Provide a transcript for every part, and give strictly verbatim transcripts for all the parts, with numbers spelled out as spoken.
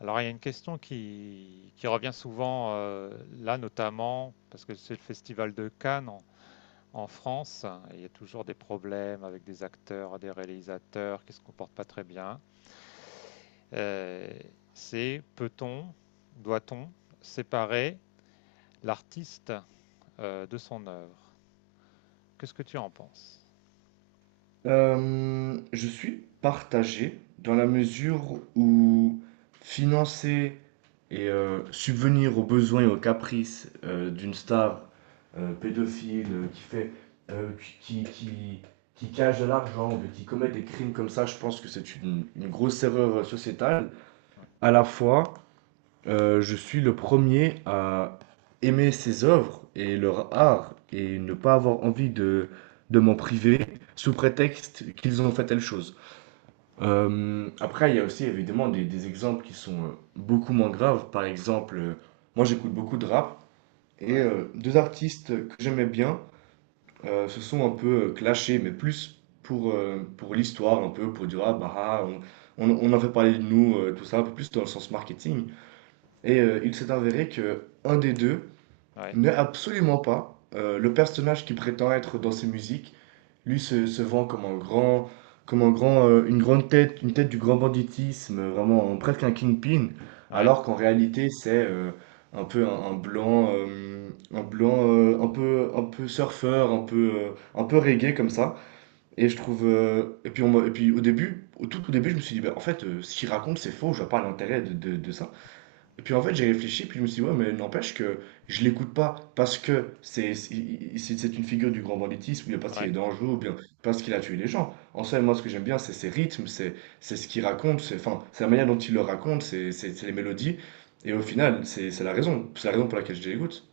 Alors, il y a une question qui, qui revient souvent euh, là, notamment parce que c'est le festival de Cannes en, en France, hein, et il y a toujours des problèmes avec des acteurs, des réalisateurs qui ne se comportent pas très bien. Euh, c'est peut-on, doit-on séparer l'artiste euh, de son œuvre? Qu'est-ce que tu en penses? Euh, je suis partagé dans la mesure où financer et euh, subvenir aux besoins et aux caprices euh, d'une star euh, pédophile euh, qui fait euh, qui, qui, qui- qui cache de l'argent, ou qui commet des crimes comme ça, je pense que c'est une, une grosse erreur euh, sociétale. À la fois, euh, je suis le premier à aimer ces œuvres et leur art et ne pas avoir envie de, de m'en priver sous prétexte qu'ils ont fait telle chose. Euh, après, il y a aussi évidemment des, des exemples qui sont euh, beaucoup moins graves. Par exemple, euh, moi j'écoute beaucoup de rap et Ouais, euh, deux artistes que j'aimais bien euh, se sont un peu euh, clashés, mais plus pour, euh, pour l'histoire, un peu pour dire ah bah ah, on, on, on en fait parler de nous, euh, tout ça, un peu plus dans le sens marketing. Et euh, il s'est avéré que un des deux ouais, n'est absolument pas euh, le personnage qui prétend être dans ses musiques. Lui se, se vend comme un grand, comme un grand, euh, une grande tête, une tête du grand banditisme, euh, vraiment un- presque un kingpin, ouais, alors qu'en réalité c'est euh, un peu un, un blanc, euh, un blanc, euh, un peu, un peu surfeur, un peu, euh, un peu reggae comme ça. Et je trouve, euh, et puis on m'a- et puis au début, au tout, au début, je me suis dit, bah, en fait, euh, ce qu'il raconte c'est faux, je vois pas l'intérêt de, de de ça. Et puis en fait, j'ai réfléchi, puis je me suis dit, ouais, mais n'empêche que je l'écoute pas parce que c'est c'est c'est- c'est une figure du grand banditisme, ou bien parce qu'il est ouais. dangereux, ou bien parce qu'il a tué les gens. En soi, moi, ce que j'aime bien, c'est ses rythmes, c'est c'est ce qu'il raconte, c'est enfin, c'est la manière dont il le raconte, c'est c'est- c'est les mélodies. Et au final, c'est c'est la raison, c'est la raison pour laquelle je l'écoute.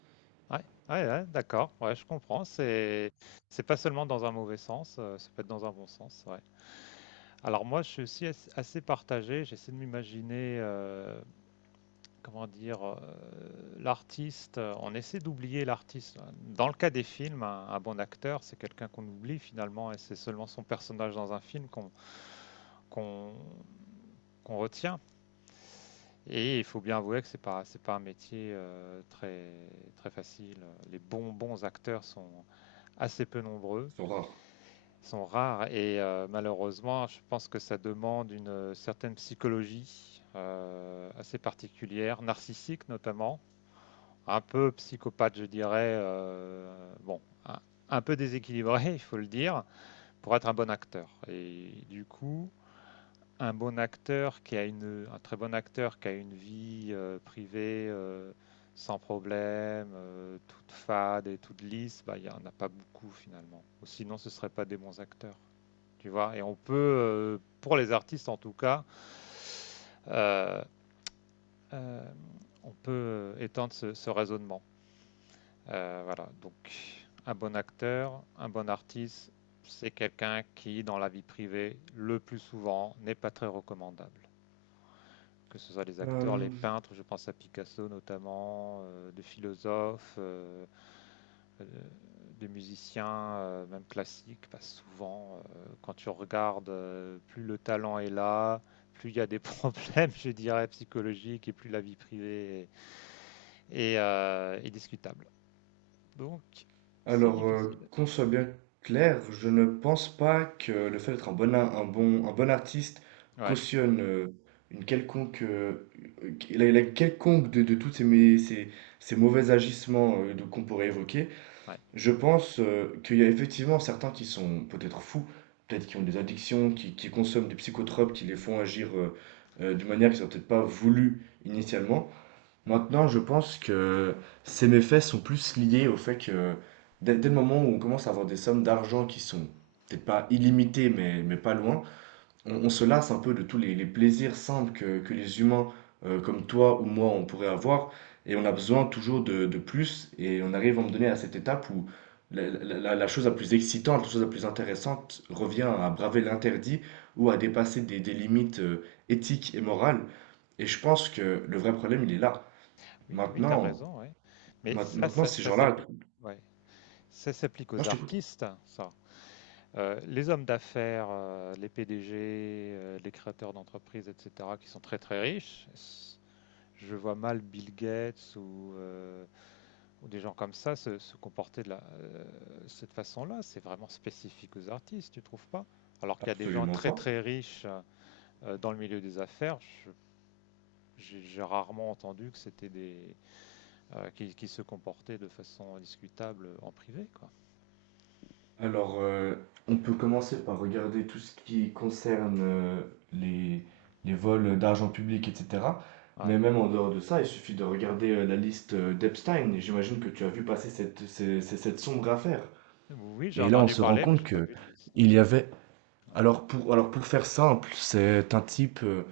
Ouais, ouais, ouais, d'accord, ouais, je comprends. C'est, c'est pas seulement dans un mauvais sens, euh, ça peut être dans un bon sens, ouais. Alors moi, je suis aussi as- assez partagé. J'essaie de m'imaginer, euh, comment dire, euh, l'artiste. euh, On essaie d'oublier l'artiste. Dans le cas des films, un, un bon acteur, c'est quelqu'un qu'on oublie finalement, et c'est seulement son personnage dans un film qu'on qu'on qu'on retient. Et il faut bien avouer que c'est pas c'est pas un métier euh, très très facile. Les bons bons acteurs sont assez peu nombreux. C'est rare. Sont rares et euh, malheureusement, je pense que ça demande une euh, certaine psychologie euh, assez particulière, narcissique notamment, un peu psychopathe, je dirais, euh, bon, un, un peu déséquilibré, il faut le dire, pour être un bon acteur. Et du coup, un bon acteur qui a une, un très bon acteur qui a une vie euh, privée euh, sans problème, euh, toute fade et toute lisse, bah, il n'y en a pas beaucoup finalement. Sinon, ce ne seraient pas des bons acteurs. Tu vois. Et on peut, euh, pour les artistes en tout cas, euh, euh, on peut euh, étendre ce, ce raisonnement. Euh, voilà. Donc, un bon acteur, un bon artiste, c'est quelqu'un qui, dans la vie privée, le plus souvent, n'est pas très recommandable, que ce soit les acteurs, les peintres, je pense à Picasso notamment, euh, de philosophes, euh, euh, de musiciens, euh, même classiques, bah, souvent, euh, quand tu regardes, euh, plus le talent est là, plus il y a des problèmes, je dirais, psychologiques, et plus la vie privée est, est, euh, est discutable. Donc, c'est Alors, euh, difficile. qu'on soit bien clair, je ne pense pas que le fait d'être un bon, a- un bon, un bon artiste Ouais, cautionne euh, une quelconque, euh, la, la quelconque de, de toutes ces, mé- ces, ces mauvais agissements euh, de- qu'on pourrait évoquer. ouais. Je pense euh, qu'il y a effectivement certains qui sont peut-être fous, peut-être qui ont des addictions, qui, qui consomment des psychotropes, qui les font agir euh, euh, d'une manière qu'ils n'ont peut-être pas voulu initialement. Maintenant, je pense que ces méfaits sont plus liés au fait que dès, dès le moment où on commence à avoir des sommes d'argent qui sont peut-être pas illimitées, mais, mais pas loin, on, on se lasse un peu de tous les, les plaisirs simples que, que les humains euh, comme toi ou moi on pourrait avoir, et on a besoin toujours de, de plus, et on arrive à me donner à cette étape où la, la- la- la chose la plus excitante, la chose la plus intéressante revient à braver l'interdit ou à dépasser des, des limites euh, éthiques et morales. Et je pense que le vrai problème, il est là. Oui, oui, tu as Maintenant, raison, ouais. Mais ma- ça, maintenant ça, ces ça gens-là, s'applique. Ouais. Ça s'applique moi aux je t'écoute. artistes, ça. Euh, les hommes d'affaires, euh, les P D G, euh, les créateurs d'entreprises, et cetera, qui sont très très riches, s- je vois mal Bill Gates ou, euh, ou des gens comme ça se, se comporter de la, euh, cette façon-là. C'est vraiment spécifique aux artistes, tu trouves pas? Alors qu'il y a des gens Absolument très pas. très riches euh, dans le milieu des affaires, je- j'ai j'ai rarement entendu que c'était des euh, qui, qui se comportaient de façon discutable en privé, quoi. Alors, euh, on peut commencer par regarder tout ce qui concerne euh, les, les vols d'argent public, et cetera. Ouais. Mais même en dehors de ça, il suffit de regarder euh, la liste euh, d'Epstein. Et j'imagine que tu as vu passer cette, ces- ces- cette sombre affaire. Oui, j'ai Et là, on entendu se rend parler, mais compte j'ai pas que vu de liste. il y avait. Alors pour, alors pour faire simple, c'est un type euh,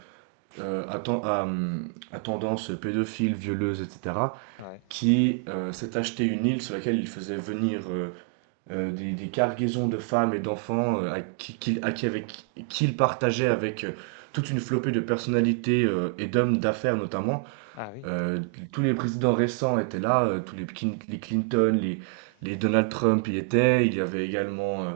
euh, à, ten- à, hum, à tendance pédophile, violeuse, etc Ouais. Ouais. qui euh, s'est acheté une île sur laquelle il faisait venir euh, euh, des, des cargaisons de femmes et d'enfants euh, à qui, qu'il- à qui avec, qui il partageait avec euh, toute une flopée de personnalités euh, et d'hommes d'affaires notamment. Ah oui. Euh, Tous les présidents récents étaient là, euh, tous les, Clin- les Clinton, les, les Donald Trump y étaient, il y avait également… euh,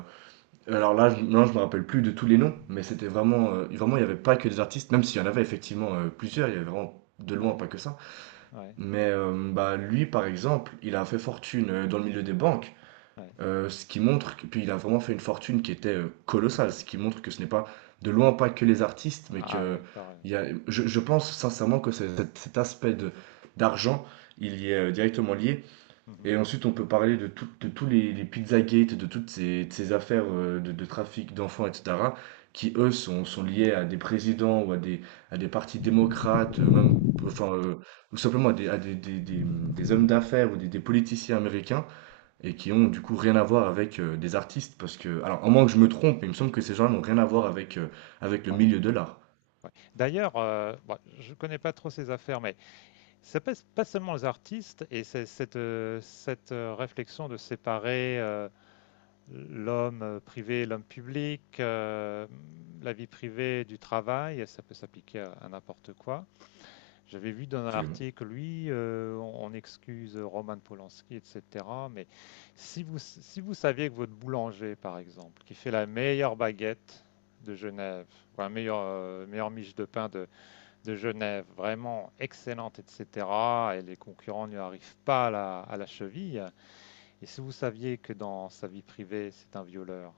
alors là, je, non, je me rappelle plus de tous les noms, mais c'était vraiment… euh, vraiment, il n'y avait pas que des artistes, même s'il y en avait effectivement euh, plusieurs, il y avait vraiment de loin Ouais. pas que ça. Ouais, Mais euh, bah, lui, par exemple, il a fait fortune euh, dans le milieu des banques, ouais. euh, ce qui montre que, puis il a vraiment fait une fortune qui était euh, colossale, ce qui montre que ce n'est pas de loin pas que les artistes, mais Ah que ouais, t'as raison, il y a, ouais. je, je pense sincèrement que c'est- cet, cet aspect de d'argent, il y est euh, directement lié. Mhm. Et ensuite, on peut parler de, tout- de tous les, les Pizzagate, de toutes ces, de ces affaires euh, de, de trafic d'enfants, et cetera, qui, eux, sont, sont liés à des présidents ou à des, à des partis démocrates, euh, même, enfin, euh, ou simplement à des, à des, des, des- des hommes d'affaires ou des, des politiciens américains, et qui ont du coup rien à voir avec euh, des artistes, parce que, alors, à moins que je me trompe, mais il me semble que ces gens-là n'ont rien à voir avec, euh, avec le Ouais, milieu de l'art. ouais. D'ailleurs, euh, bon, je connais pas trop ces affaires, mais ça passe pas seulement les artistes et c'est cette, euh, cette euh, réflexion de séparer euh, l'homme privé et l'homme public, euh, la vie privée du travail, ça peut s'appliquer à, à n'importe quoi. J'avais vu dans un Absolument, article, lui, euh, on, on excuse Roman Polanski, et cetera. Mais si vous, si vous saviez que votre boulanger, par exemple, qui fait la meilleure baguette de Genève, ou la meilleure, euh, meilleure miche de pain de, de Genève, vraiment excellente, et cetera, et les concurrents ne lui arrivent pas à la, à la cheville, et si vous saviez que dans sa vie privée, c'est un violeur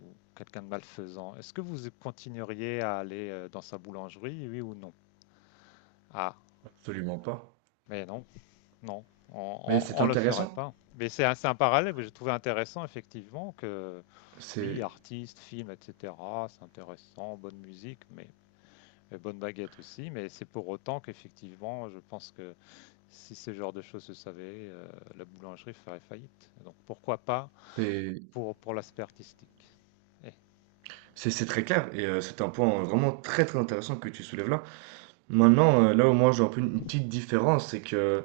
ou quelqu'un de malfaisant, est-ce que vous continueriez à aller euh, dans sa boulangerie, oui ou non? Ah, absolument pas. mais non. Non, Mais c'est on ne le ferait intéressant. pas. Mais c'est un, c'est un parallèle que j'ai trouvé intéressant, effectivement, que oui, C'est, artistes, films, et cetera, c'est intéressant, bonne musique, mais et bonne baguette aussi, mais c'est pour autant qu'effectivement, je pense que si ce genre de choses se savait, euh, la boulangerie ferait faillite. Donc pourquoi pas c'est, pour, pour l'aspect artistique. Eh, C'est c'est très clair et euh, c'est un point euh, vraiment très très intéressant que tu soulèves là. Maintenant, euh, là où moi j'ai un peu une une petite différence, c'est que,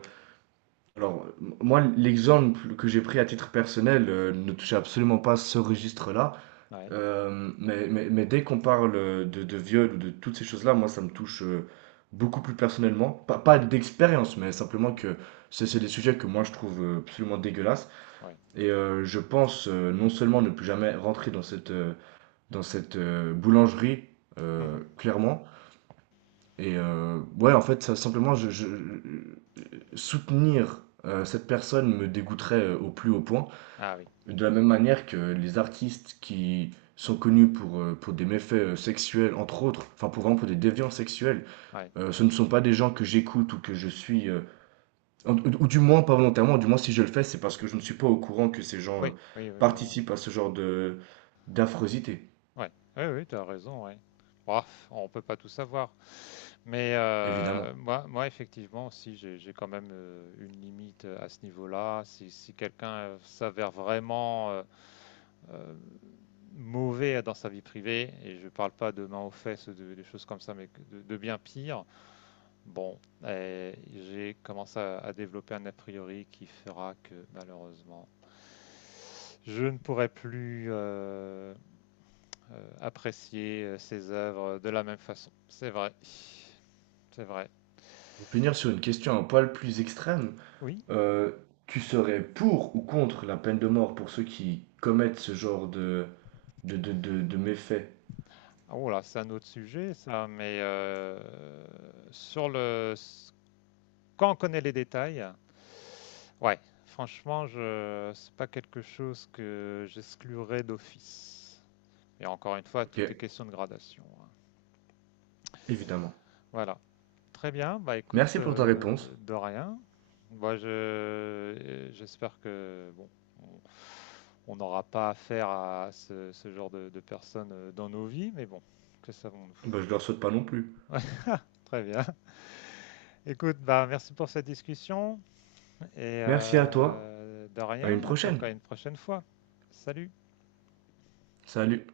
alors, m- moi l'exemple que j'ai pris à titre personnel euh, ne touchait absolument pas ce registre-là. ouais. Euh, mais, mais, mais dès qu'on parle euh, de, de viol ou de toutes ces choses-là, moi ça me touche euh, beaucoup plus personnellement. Pas, pas Ah bon? d'expérience, mais simplement Mhm. que c'est c'est des sujets que moi je trouve euh, absolument dégueulasses Ouais. et euh, je pense euh, non seulement ne plus jamais rentrer dans cette… euh, dans cette euh, boulangerie, euh, Mhm. clairement. Et euh, ouais, en fait, ça, simplement, je, je- soutenir euh, cette personne me dégoûterait euh, au plus haut point. Ah oui. De la même manière que les artistes qui sont connus pour, euh, pour des méfaits euh, sexuels, entre autres, enfin pour vraiment pour des déviants sexuels, Ouais. euh, ce ne sont pas des gens que j'écoute ou que je suis, euh, en- ou ou du moins pas volontairement, du moins si je le fais, c'est parce que je ne suis pas au courant que ces gens euh, Oui, oui, oui, voilà. Ouais. participent à ce genre de d'affreusité, Ouais, oui, oui, tu as raison, ouais. Ouah, on peut pas tout savoir. Mais euh, évidemment. moi, moi, effectivement, si j'ai j'ai quand même euh, une limite euh, à ce niveau-là, si, si quelqu'un euh, s'avère vraiment euh, euh, mauvais dans sa vie privée, et je parle pas de main aux fesses, de, des choses comme ça, mais que de, de bien pire, bon, euh, j'ai commencé à, à développer un a priori qui fera que malheureusement, je ne pourrai plus euh, euh, apprécier euh, ses œuvres de la même façon. C'est vrai, c'est vrai. Pour finir sur une question un poil plus extrême, Oui. euh, tu serais pour ou contre la peine de mort pour ceux qui commettent ce genre de, de, de, de, de méfaits? Oh là, c'est un autre sujet, ça, mais euh, sur le... quand on connaît les détails, ouais, franchement, je... c'est pas quelque chose que j'exclurais d'office. Et encore une fois, Ok, tout est question de gradation, hein. évidemment. Voilà. Très bien, bah écoute, Merci pour ta euh, réponse. de rien. Moi, je, j'espère que bon, on on n'aura pas affaire à ce, ce genre de, de personnes euh, dans nos vies, mais bon, que savons-nous? Bah, je leur souhaite pas non plus. Très bien. Écoute, bah merci pour cette discussion et Merci à toi. euh, de À une rien. Donc prochaine. à une prochaine fois. Salut. Salut.